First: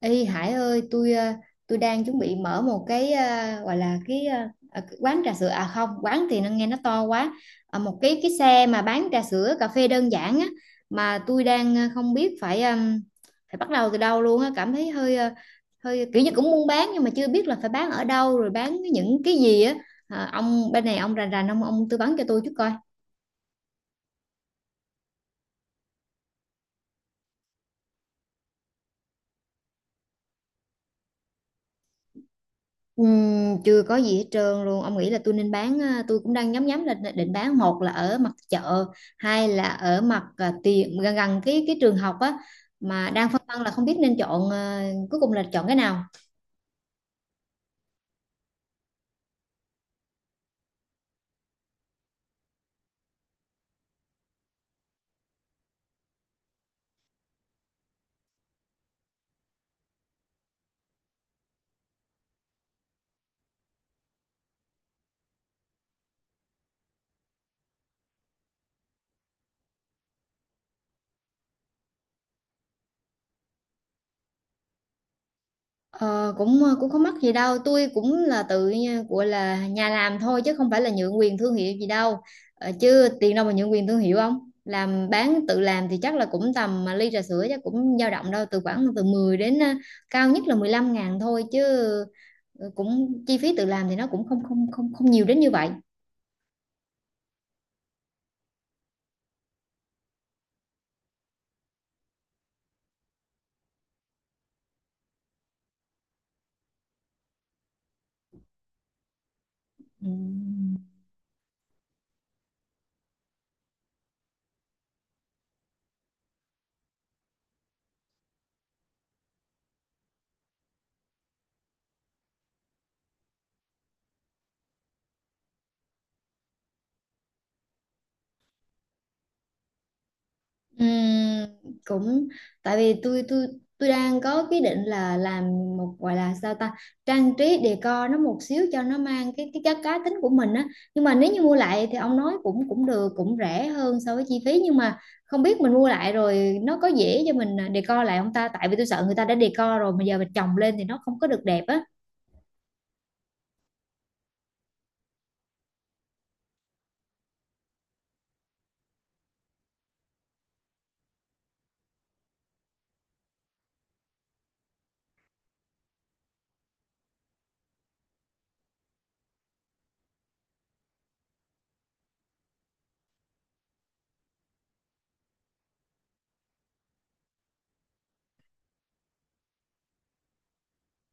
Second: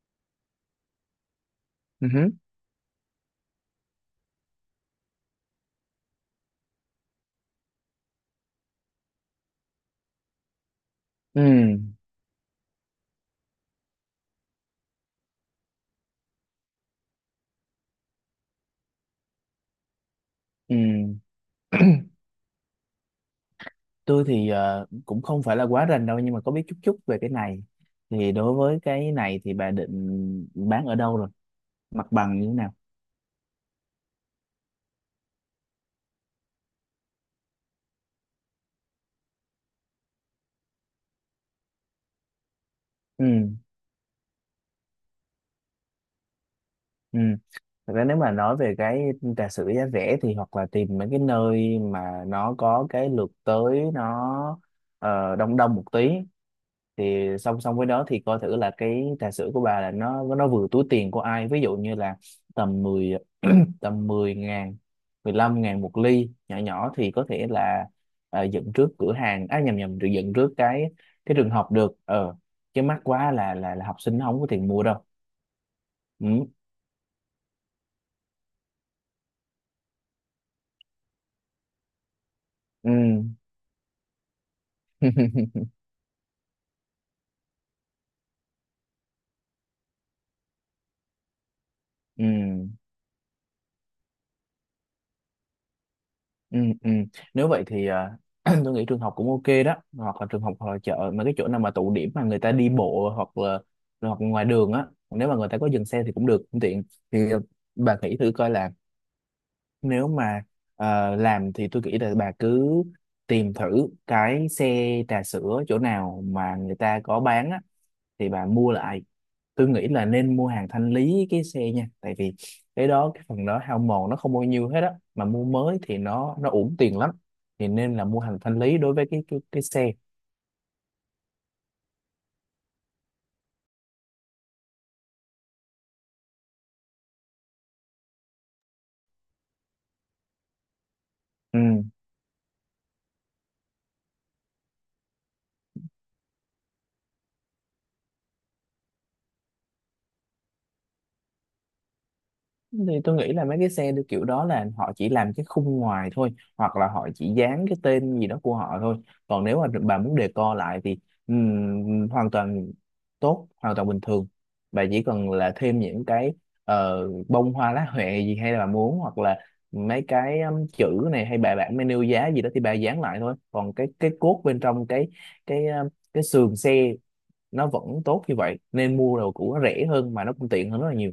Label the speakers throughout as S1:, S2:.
S1: Ê Hải ơi, tôi đang
S2: Ừ.
S1: chuẩn
S2: hứ,
S1: bị mở một cái gọi là cái quán trà sữa, à không, quán thì nó nghe nó to quá. Một cái xe mà bán trà sữa cà phê đơn giản á, mà tôi đang
S2: Ừ.
S1: không biết phải phải bắt đầu từ đâu luôn á, cảm thấy hơi kiểu như cũng muốn bán nhưng mà chưa biết là phải bán ở đâu rồi bán những cái gì á. À, ông
S2: Ừ.
S1: bên này ông rành rành ông tư vấn cho tôi chút coi.
S2: Tôi thì cũng không phải là quá rành đâu, nhưng mà có biết chút chút về cái này. Thì đối với cái này thì bà định bán ở đâu rồi? Mặt bằng như thế nào?
S1: Chưa có gì hết trơn luôn, ông nghĩ là tôi nên bán à, tôi cũng đang nhắm nhắm là định bán, một là ở mặt chợ, hai là ở mặt à, tiền gần gần cái trường học á, mà
S2: Ừ.
S1: đang phân vân là không biết nên chọn à, cuối cùng là chọn cái nào.
S2: Ừ. Thật ra nếu mà nói về cái trà sữa giá rẻ thì hoặc là tìm mấy cái nơi mà nó có cái lượt tới đông đông một tí, thì song song với đó thì coi thử là cái trà sữa của bà là nó vừa túi tiền của ai. Ví dụ như là tầm 10. Tầm 10 ngàn 15 ngàn một ly nhỏ nhỏ, thì có thể là à, dựng trước cửa hàng á, à, nhầm nhầm, được dựng trước cái trường học được, ờ, chứ mắc quá là học sinh nó không có tiền mua đâu.
S1: Ờ,
S2: Ừ.
S1: cũng ờ, cũng không mắc gì đâu, tôi cũng là gọi là nhà làm thôi, chứ không phải là nhượng quyền thương hiệu gì đâu.
S2: Ừ.
S1: Chứ tiền đâu mà nhượng quyền thương hiệu, không làm bán tự làm thì chắc là cũng tầm, mà ly trà sữa chắc cũng dao động đâu khoảng từ 10 đến cao nhất là 15.000 thôi chứ.
S2: Ừ.
S1: Cũng chi phí tự làm thì nó cũng không không không không nhiều đến như vậy.
S2: Ừ, ừ. Nếu vậy thì, à, tôi nghĩ trường học cũng ok đó, hoặc là trường học hoặc là chợ, mà cái chỗ nào mà tụ điểm mà người ta đi bộ, hoặc là hoặc ngoài đường á, nếu mà người ta có dừng xe thì cũng được, cũng tiện. Thì bà nghĩ thử coi là
S1: Ừ.
S2: nếu mà làm thì tôi nghĩ là bà cứ tìm thử cái xe trà sữa chỗ nào mà người ta có bán á, thì bà mua lại. Tôi nghĩ là nên mua hàng thanh lý cái xe nha, tại vì cái đó cái phần đó hao mòn nó không bao nhiêu hết á, mà mua mới thì nó uổng tiền lắm. Thì nên là mua hàng thanh lý đối với cái xe.
S1: Ừm, Cũng tại vì tôi đang có cái định là làm một, gọi là sao ta, trang trí decor nó một xíu cho nó mang cái cá cá tính của mình á, nhưng mà nếu như mua
S2: Ừ.
S1: lại thì ông nói cũng cũng được, cũng rẻ hơn so với chi phí, nhưng mà không biết mình mua lại rồi nó có dễ cho mình à, decor lại không ta, tại vì tôi sợ người ta đã decor rồi mà giờ mình chồng lên thì nó không có được đẹp á.
S2: Thì tôi nghĩ là mấy cái xe được kiểu đó là họ chỉ làm cái khung ngoài thôi, hoặc là họ chỉ dán cái tên gì đó của họ thôi. Còn nếu mà bà muốn decor lại thì hoàn toàn tốt, hoàn toàn bình thường. Bà chỉ cần là thêm những cái bông hoa lá huệ gì, hay là bà muốn, hoặc là mấy cái chữ này hay bài bản menu giá gì đó thì bà dán lại thôi, còn cái cốt bên trong cái um, cái sườn xe nó vẫn tốt như vậy. Nên mua đồ cũ nó rẻ hơn mà nó cũng tiện hơn rất là nhiều.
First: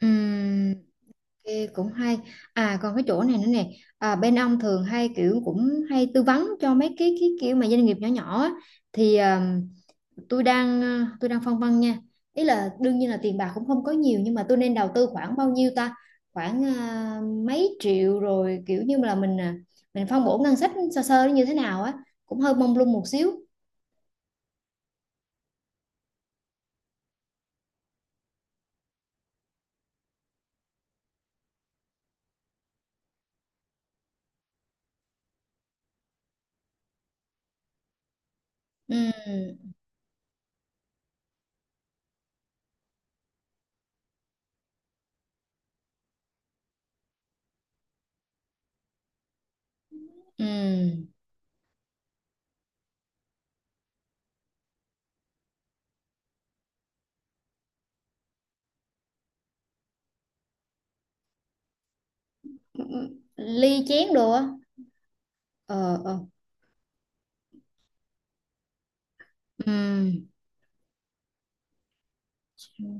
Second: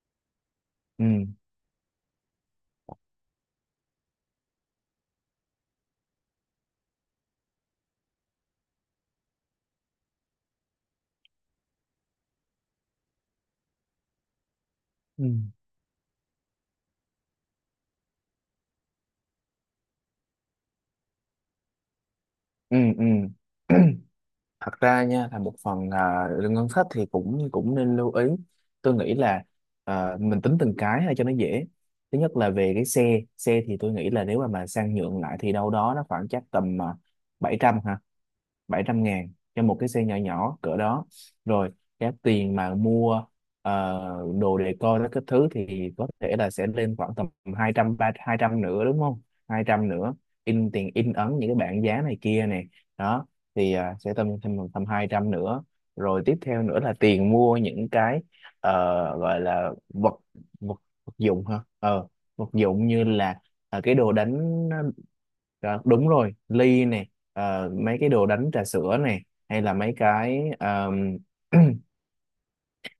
S1: Ừm,
S2: Ừ.
S1: Ok, cũng hay. À còn cái chỗ này nữa nè, à, bên ông thường hay kiểu cũng hay tư vấn cho mấy cái kiểu mà doanh nghiệp nhỏ nhỏ á. Thì à, tôi đang phân vân nha, ý là đương nhiên là tiền bạc cũng không có nhiều, nhưng mà tôi nên đầu tư
S2: Ừ.
S1: khoảng bao nhiêu ta, khoảng mấy triệu, rồi kiểu như là mình phân bổ ngân sách sơ sơ nó như thế nào á, cũng hơi mông
S2: Ừ,
S1: lung một
S2: ừ.
S1: xíu.
S2: Thật ra nha, là một phần là lương ngân sách thì cũng cũng nên lưu ý. Tôi nghĩ là mình tính từng cái ha cho nó dễ. Thứ nhất là về cái xe xe thì tôi nghĩ là nếu mà sang nhượng lại thì đâu đó nó khoảng chắc tầm 700 ha, 700.000
S1: Ừ,
S2: cho một cái xe nhỏ nhỏ cỡ đó. Rồi cái tiền mà mua ờ, đồ decor đó các thứ thì có thể là sẽ lên khoảng tầm 230, 200 nữa, đúng không, 200 nữa.
S1: ừ.
S2: In tiền, in ấn những cái bảng giá này kia này, đó, thì à, sẽ tầm thêm tầm 200 nữa. Rồi tiếp theo nữa là tiền mua những cái ờ, gọi là vật vật vật dụng ha, vật dụng như là,
S1: Ly
S2: à, cái đồ
S1: chén đồ á.
S2: đánh. Đó,
S1: Ờ
S2: đúng
S1: ờ.
S2: rồi, ly này, mấy cái đồ đánh trà sữa này, hay là mấy
S1: Ừ.
S2: cái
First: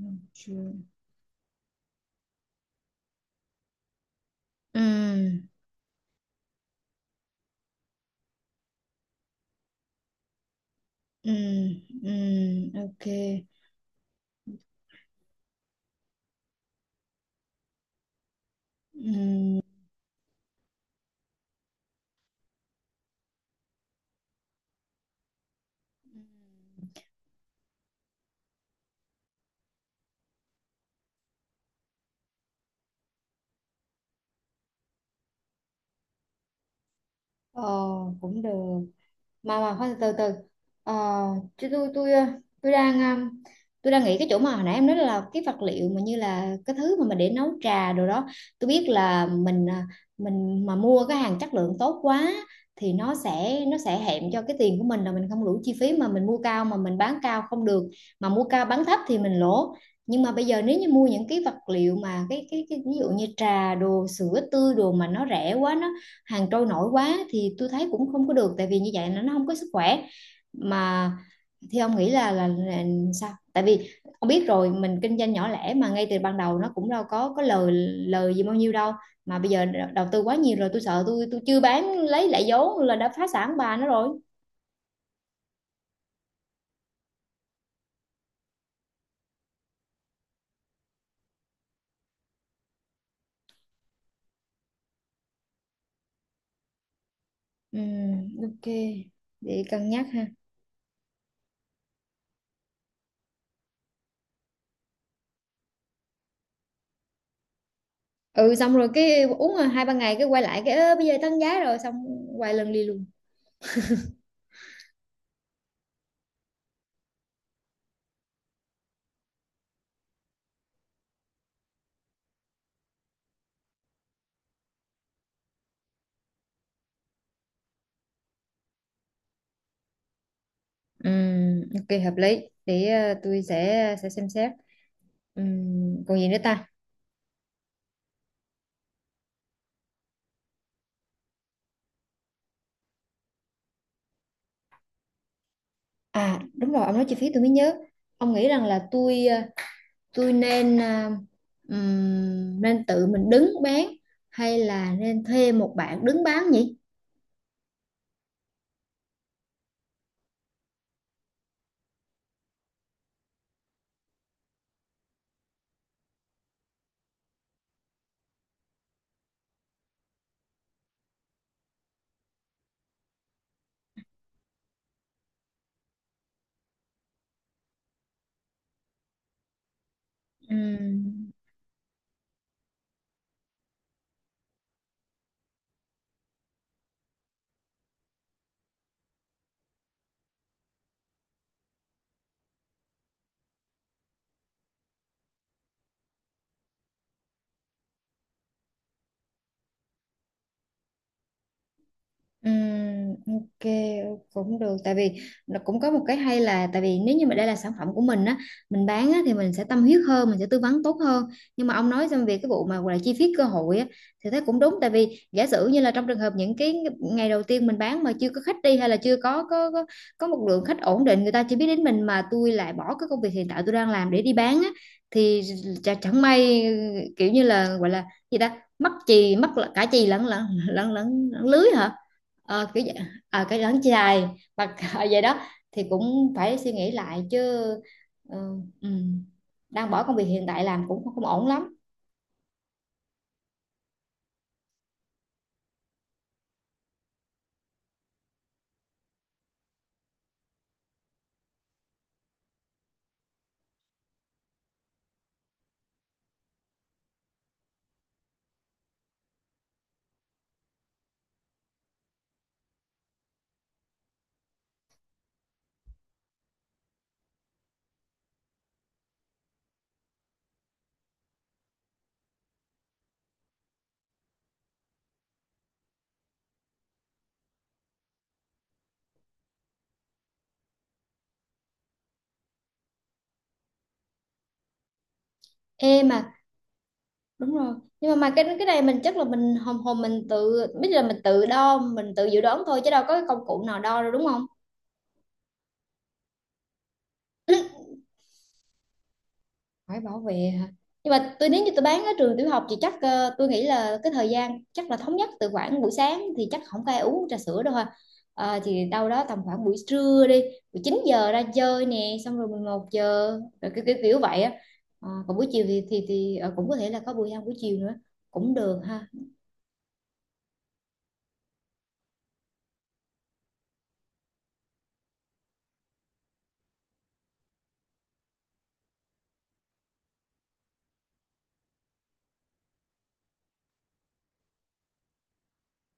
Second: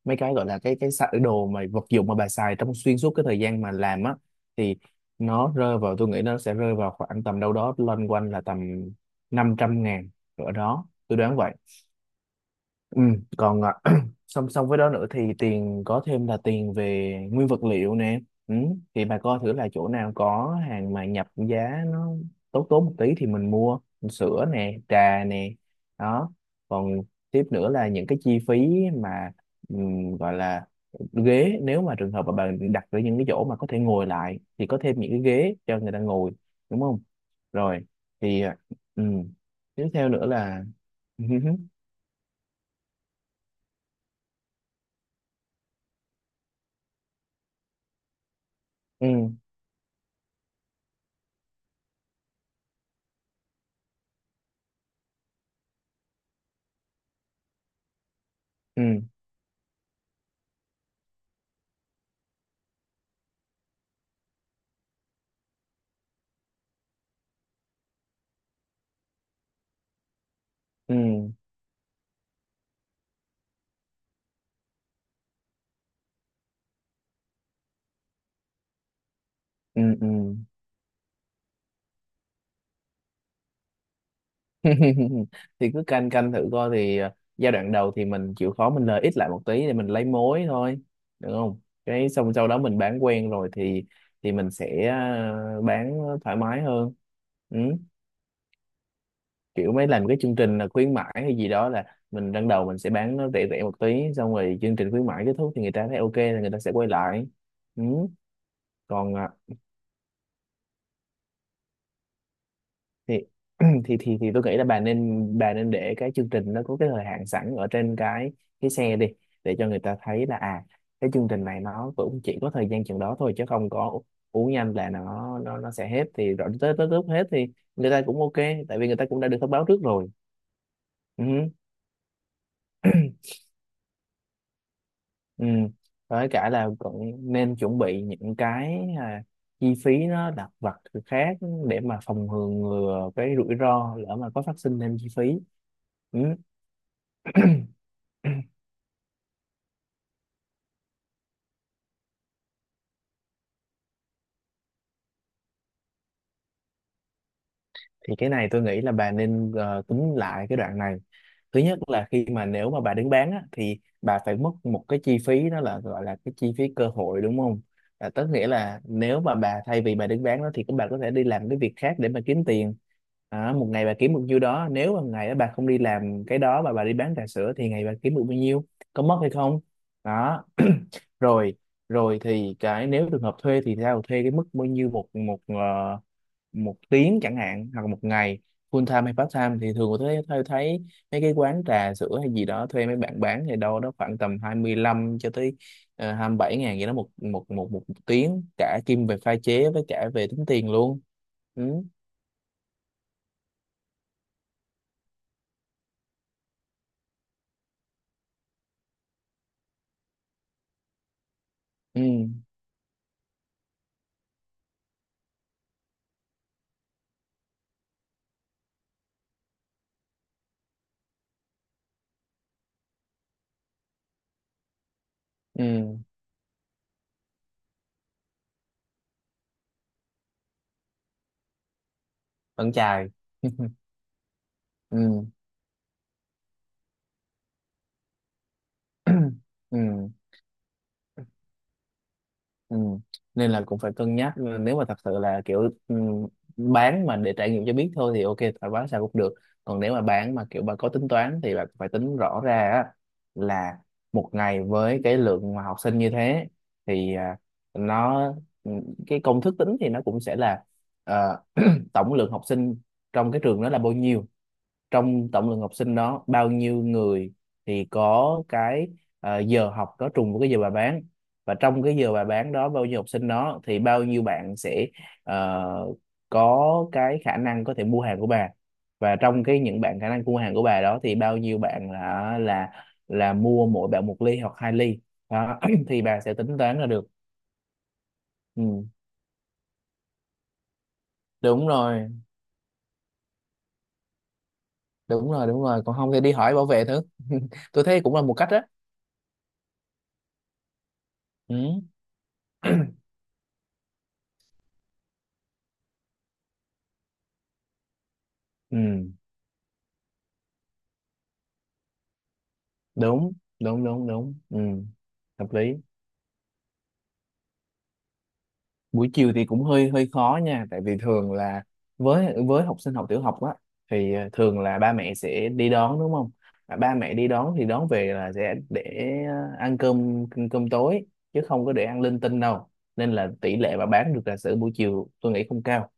S2: mấy cái gọi là đồ, mà vật dụng mà bà xài trong xuyên suốt cái thời gian mà làm á, thì
S1: Ừ.
S2: nó rơi vào, tôi nghĩ nó sẽ rơi vào khoảng tầm đâu đó loanh quanh là tầm 500.000 ở đó, tôi
S1: Ừ
S2: đoán vậy.
S1: ừ,
S2: Ừ,
S1: ok.
S2: còn à, song song với đó nữa thì tiền có thêm là tiền về nguyên vật liệu nè. Ừ. Thì bà coi thử
S1: Ừ.
S2: là chỗ nào có hàng mà nhập giá nó tốt tốt một tí thì mình mua, sữa nè, trà nè, đó. Còn tiếp nữa là những cái chi phí mà gọi là ghế, nếu mà trường hợp mà bà đặt ở những cái chỗ mà có thể ngồi lại thì có thêm những cái ghế cho người ta ngồi, đúng không.
S1: Ờ,
S2: Rồi thì,
S1: cũng
S2: à,
S1: được.
S2: ừm,
S1: Mà
S2: tiếp
S1: khoan,
S2: theo
S1: từ
S2: nữa
S1: từ.
S2: là
S1: ờ, Chứ tôi ờ, tôi đang nghĩ cái chỗ mà hồi nãy em nói, là cái vật liệu mà như là cái thứ mà mình để nấu trà đồ đó, tôi biết là
S2: ừ,
S1: mình mà mua cái hàng chất lượng tốt quá thì nó sẽ hẹn cho cái tiền của mình, là mình không đủ chi phí, mà mình mua cao mà mình bán cao không được, mà mua cao
S2: ừ.
S1: bán thấp thì mình lỗ. Nhưng mà bây giờ nếu như mua những cái vật liệu mà cái ví dụ như trà đồ sữa tươi đồ mà nó rẻ quá, nó hàng trôi nổi quá, thì tôi thấy cũng không có được, tại vì như vậy nó không có sức khỏe
S2: Ừ,
S1: mà. Thì ông nghĩ là, là sao, tại vì ông biết rồi, mình kinh doanh nhỏ lẻ mà, ngay từ ban đầu nó cũng đâu có lời lời gì bao nhiêu đâu, mà bây giờ
S2: ừ,
S1: đầu
S2: ừ.
S1: tư quá nhiều rồi, tôi sợ tôi chưa bán lấy lại vốn là đã phá sản bà nó rồi.
S2: Thì cứ canh canh thử coi thì giai đoạn đầu thì mình chịu khó mình lời ít lại một tí để mình lấy mối thôi, được không. Cái xong sau đó mình bán quen rồi thì mình sẽ bán thoải mái hơn. Ừ.
S1: Ok, để
S2: Kiểu mấy
S1: cân nhắc
S2: làm cái
S1: ha.
S2: chương trình là khuyến mãi hay gì đó là mình ban đầu mình sẽ bán nó rẻ rẻ một tí, xong rồi chương trình khuyến mãi kết thúc thì người ta thấy ok thì người ta sẽ quay lại. Ừ.
S1: Ừ, xong rồi
S2: Còn
S1: cái
S2: à,
S1: uống rồi hai ba ngày cái quay lại cái "Ơ, bây giờ tăng giá rồi", xong quay lần đi luôn.
S2: thì thì tôi nghĩ là bà nên để cái chương trình nó có cái thời hạn sẵn ở trên cái xe đi, để cho người ta thấy là à, cái chương trình này nó cũng chỉ có thời gian chừng đó thôi, chứ không có uống nhanh là nó sẽ hết. Thì rồi tới tới lúc hết thì người ta cũng ok, tại vì người ta cũng đã được thông báo trước rồi. Ừ.
S1: Ok, hợp lý. Để tôi sẽ xem xét.
S2: Ừ.
S1: Còn gì
S2: Với
S1: nữa
S2: cả
S1: ta.
S2: là cũng nên chuẩn bị những cái à, chi phí nó lặt vặt khác để mà phòng ngừa cái rủi ro, lỡ mà có phát sinh thêm chi phí. Ừ.
S1: À đúng rồi, ông nói chi phí tôi mới nhớ, ông nghĩ rằng là tôi nên tự mình đứng bán hay là nên thuê một bạn đứng bán nhỉ.
S2: Thì cái này tôi nghĩ là bà nên tính lại cái đoạn này. Thứ nhất là khi mà nếu mà bà đứng bán á, thì bà phải mất một cái chi phí, đó là gọi là cái chi phí cơ hội, đúng không. Là tức nghĩa là nếu mà bà thay vì bà đứng bán đó thì các bà có thể đi làm cái việc khác để mà kiếm tiền. À, một ngày bà kiếm được nhiêu đó, nếu mà ngày đó bà không đi làm cái đó mà bà đi bán trà sữa thì ngày bà kiếm được bao nhiêu, có mất hay không. Đó.
S1: Ừm,
S2: Rồi, rồi thì cái nếu trường hợp thuê thì sao, thuê cái mức bao nhiêu một một ờ, một tiếng chẳng hạn, hoặc là một ngày, full time hay part time. Thì thường tôi thấy, mấy cái quán trà sữa hay gì đó thuê mấy bạn bán thì đâu đó khoảng tầm 25 cho tới 27.000 vậy đó, một một một một tiếng, cả kim về pha chế với cả về tính tiền luôn. Ừ.
S1: Ok, cũng được, tại vì nó cũng có một cái hay là, tại vì nếu như mà đây là sản phẩm của mình á, mình bán á, thì mình sẽ tâm huyết hơn, mình sẽ tư vấn tốt hơn. Nhưng mà ông
S2: Ừ.
S1: nói xong về cái vụ mà gọi là chi phí cơ hội á, thì thấy cũng đúng, tại vì giả sử như là trong trường hợp những cái ngày đầu tiên mình bán mà chưa có khách đi, hay là chưa có một lượng khách ổn định, người ta chỉ biết đến mình, mà tôi lại bỏ cái công việc hiện tại tôi đang làm để đi bán á, thì
S2: Ừ.
S1: chẳng may, kiểu như là, gọi là gì ta, mắc chì mắc cả chì lẫn lẫn lẫn lẫn, lẫn lưới hả. Ờ,
S2: Vẫn
S1: cái
S2: chài.
S1: à, cái đấng chai mà vậy
S2: Ừ.
S1: đó. Thì cũng phải suy nghĩ lại chứ, ờ, ừ,
S2: Ừ.
S1: đang bỏ công việc hiện tại làm cũng không, không ổn lắm.
S2: Ừ. Nên là cũng phải cân nhắc. Ừ, nếu mà thật sự là kiểu ừ, bán mà để trải nghiệm cho biết thôi thì ok, phải bán sao cũng được. Còn nếu mà bán mà kiểu bà có tính toán thì bà phải tính rõ ra á, là một ngày với cái lượng mà học sinh như thế thì, à, nó, ừ, cái công thức tính thì nó cũng sẽ là ờ, tổng lượng học sinh trong cái trường đó là bao nhiêu, trong tổng lượng học sinh đó bao nhiêu người thì có cái giờ học đó trùng với cái giờ bà bán, và trong cái giờ bà bán đó bao nhiêu học sinh đó thì bao nhiêu bạn sẽ ờ, có cái khả năng có thể mua hàng của bà, và trong cái những bạn khả năng mua hàng của bà đó thì bao nhiêu bạn là mua mỗi bạn một ly hoặc hai ly. Đó. Thì
S1: Em
S2: bà
S1: mà,
S2: sẽ tính toán ra được.
S1: đúng rồi, nhưng mà cái này
S2: Ừ.
S1: mình chắc là mình hồn hồn mình tự biết, là mình tự
S2: Đúng
S1: đo
S2: rồi,
S1: mình tự dự đoán thôi, chứ đâu có cái công cụ nào đo đâu đúng không.
S2: đúng rồi, đúng rồi, còn không thì đi hỏi bảo vệ thử. Tôi thấy cũng là một cách đó.
S1: Phải bảo vệ hả, nhưng mà tôi
S2: Ừ.
S1: nếu như tôi bán ở trường tiểu học thì chắc tôi nghĩ là cái thời gian chắc là thống nhất, từ khoảng buổi sáng thì chắc không có ai uống trà sữa đâu ha. Ờ,
S2: Ừ.
S1: thì đâu đó tầm khoảng buổi trưa đi, buổi 9 giờ ra chơi nè, xong rồi 11
S2: đúng
S1: giờ rồi kiểu
S2: đúng
S1: kiểu,
S2: đúng
S1: kiểu
S2: đúng,
S1: vậy á.
S2: ừ,
S1: Ờ, còn buổi
S2: hợp
S1: chiều
S2: lý.
S1: thì cũng có thể là có buổi ăn buổi chiều nữa, cũng được ha.
S2: Buổi chiều thì cũng hơi hơi khó nha, tại vì thường là với học sinh học tiểu học á, thì thường là ba mẹ sẽ đi đón, đúng không. Mà ba mẹ đi đón thì đón về là sẽ để ăn cơm cơm tối, chứ không có để ăn linh tinh đâu. Nên là tỷ lệ mà bán được trà sữa buổi chiều tôi nghĩ không cao.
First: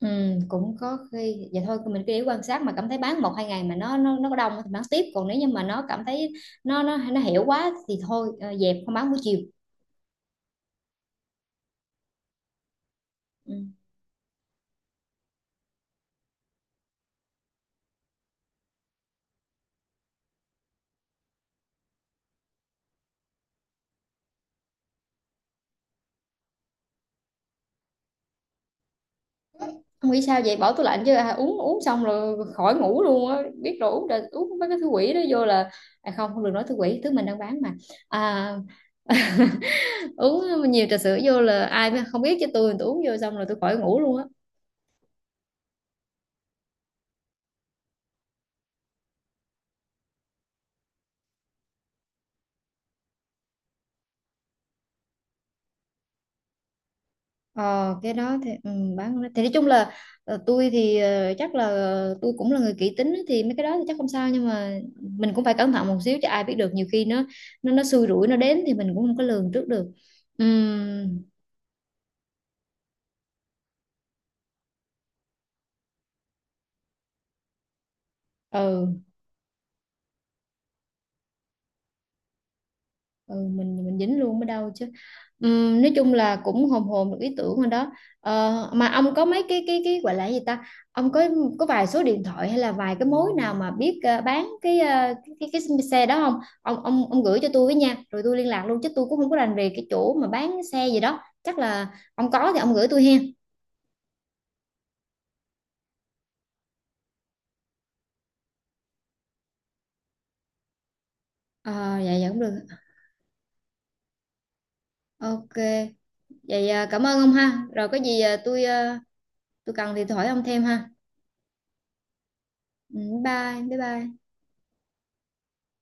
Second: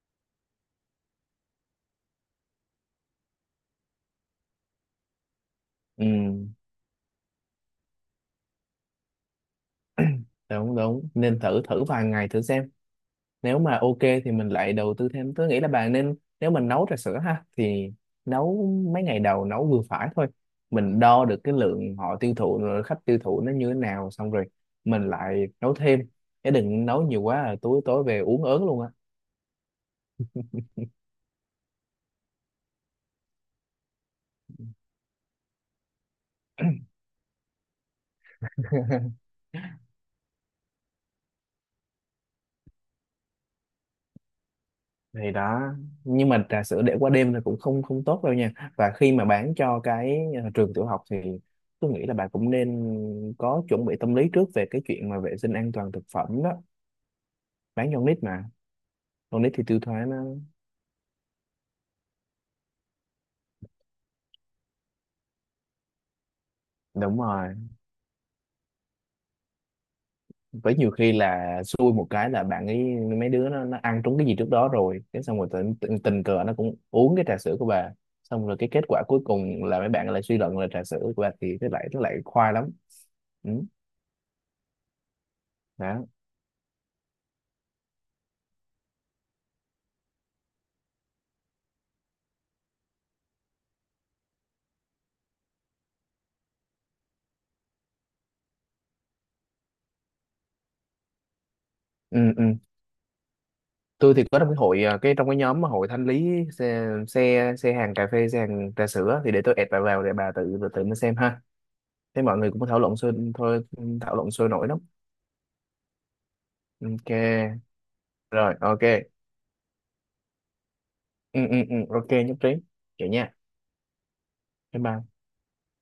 S1: Ừ, cũng có khi vậy thôi, mình cứ để quan sát, mà cảm thấy bán một hai ngày mà nó có đông thì bán tiếp, còn nếu như mà nó cảm thấy
S2: Ừ,
S1: nó hiểu quá thì thôi, dẹp không bán buổi chiều.
S2: đúng đúng nên thử thử vài ngày thử xem,
S1: Ừ.
S2: nếu mà ok thì mình lại đầu tư thêm. Tôi nghĩ là bạn nên, nếu mình nấu trà sữa ha, thì nấu mấy ngày đầu nấu vừa phải thôi. Mình đo được cái lượng họ tiêu thụ rồi, khách tiêu thụ nó như thế nào, xong rồi mình lại nấu thêm. Chứ đừng nấu nhiều quá là tối tối về uống ớn luôn á.
S1: Không nghĩ sao vậy, bỏ tủ lạnh chứ, à, uống uống xong rồi khỏi ngủ luôn á, biết rồi, uống rồi uống mấy cái thứ quỷ đó vô là, à, không, không được nói thứ quỷ thứ mình đang bán mà, à, uống nhiều trà sữa vô là ai mà không biết chứ, tôi uống vô xong rồi tôi khỏi ngủ luôn á.
S2: Thì đó. Nhưng mà trà sữa để qua đêm là cũng không không tốt đâu nha. Và khi mà bán cho cái trường tiểu học thì tôi nghĩ là bạn cũng nên có chuẩn bị tâm lý trước về cái chuyện mà vệ sinh an toàn thực phẩm đó. Bán
S1: Ờ,
S2: cho con
S1: cái
S2: nít
S1: đó thì
S2: mà,
S1: bán thì
S2: con
S1: nói
S2: nít thì
S1: chung
S2: tiêu
S1: là,
S2: thoái nó.
S1: chắc là tôi cũng là người kỹ tính á, thì mấy cái đó thì chắc không sao, nhưng mà mình cũng phải cẩn thận một xíu chứ, ai biết được, nhiều khi
S2: Đúng
S1: nó
S2: rồi.
S1: nó nó xui rủi nó đến thì mình cũng không có lường trước được.
S2: Với nhiều khi
S1: Ừm,
S2: là xui một cái là bạn ấy mấy đứa nó ăn trúng cái gì trước đó rồi, cái xong rồi tình cờ nó cũng uống cái trà sữa của bà, xong rồi cái kết
S1: ừ,
S2: quả cuối cùng là mấy bạn lại suy luận là trà sữa của bà thì cái lại nó lại khoai lắm.
S1: ừ,
S2: Ừ.
S1: mình mình dính luôn mới đâu chứ. Nói
S2: Đó.
S1: chung là cũng hồn hồn được ý tưởng rồi đó. Ờ, mà ông có mấy cái cái gọi là cái gì ta, ông có vài số điện thoại hay là vài cái mối nào mà biết bán cái, ờ, cái xe đó không, ông ông gửi cho tôi với nha, rồi tôi liên lạc luôn chứ tôi cũng không có rành về cái chỗ mà bán xe gì đó, chắc là ông
S2: Ừ, ừ.
S1: có thì ông gửi tôi hen.
S2: Tôi thì có trong cái hội, à, cái trong cái nhóm mà hội thanh lý xe, xe xe hàng cà phê, xe hàng trà sữa, thì để tôi add bà vào để bà tự tự nó xem ha.
S1: ờ dạ
S2: Thế
S1: dạ,
S2: mọi
S1: cũng được.
S2: người cũng thảo luận sôi thôi, thảo luận sôi nổi lắm.
S1: Ok, vậy cảm
S2: Ok.
S1: ơn ông ha, rồi có gì
S2: Rồi, ok.
S1: tôi cần thì tôi hỏi ông thêm ha.
S2: Ừ, ok, nhất trí.
S1: Ừ,
S2: Kiểu nha.
S1: bye bye bye.
S2: Bye bye.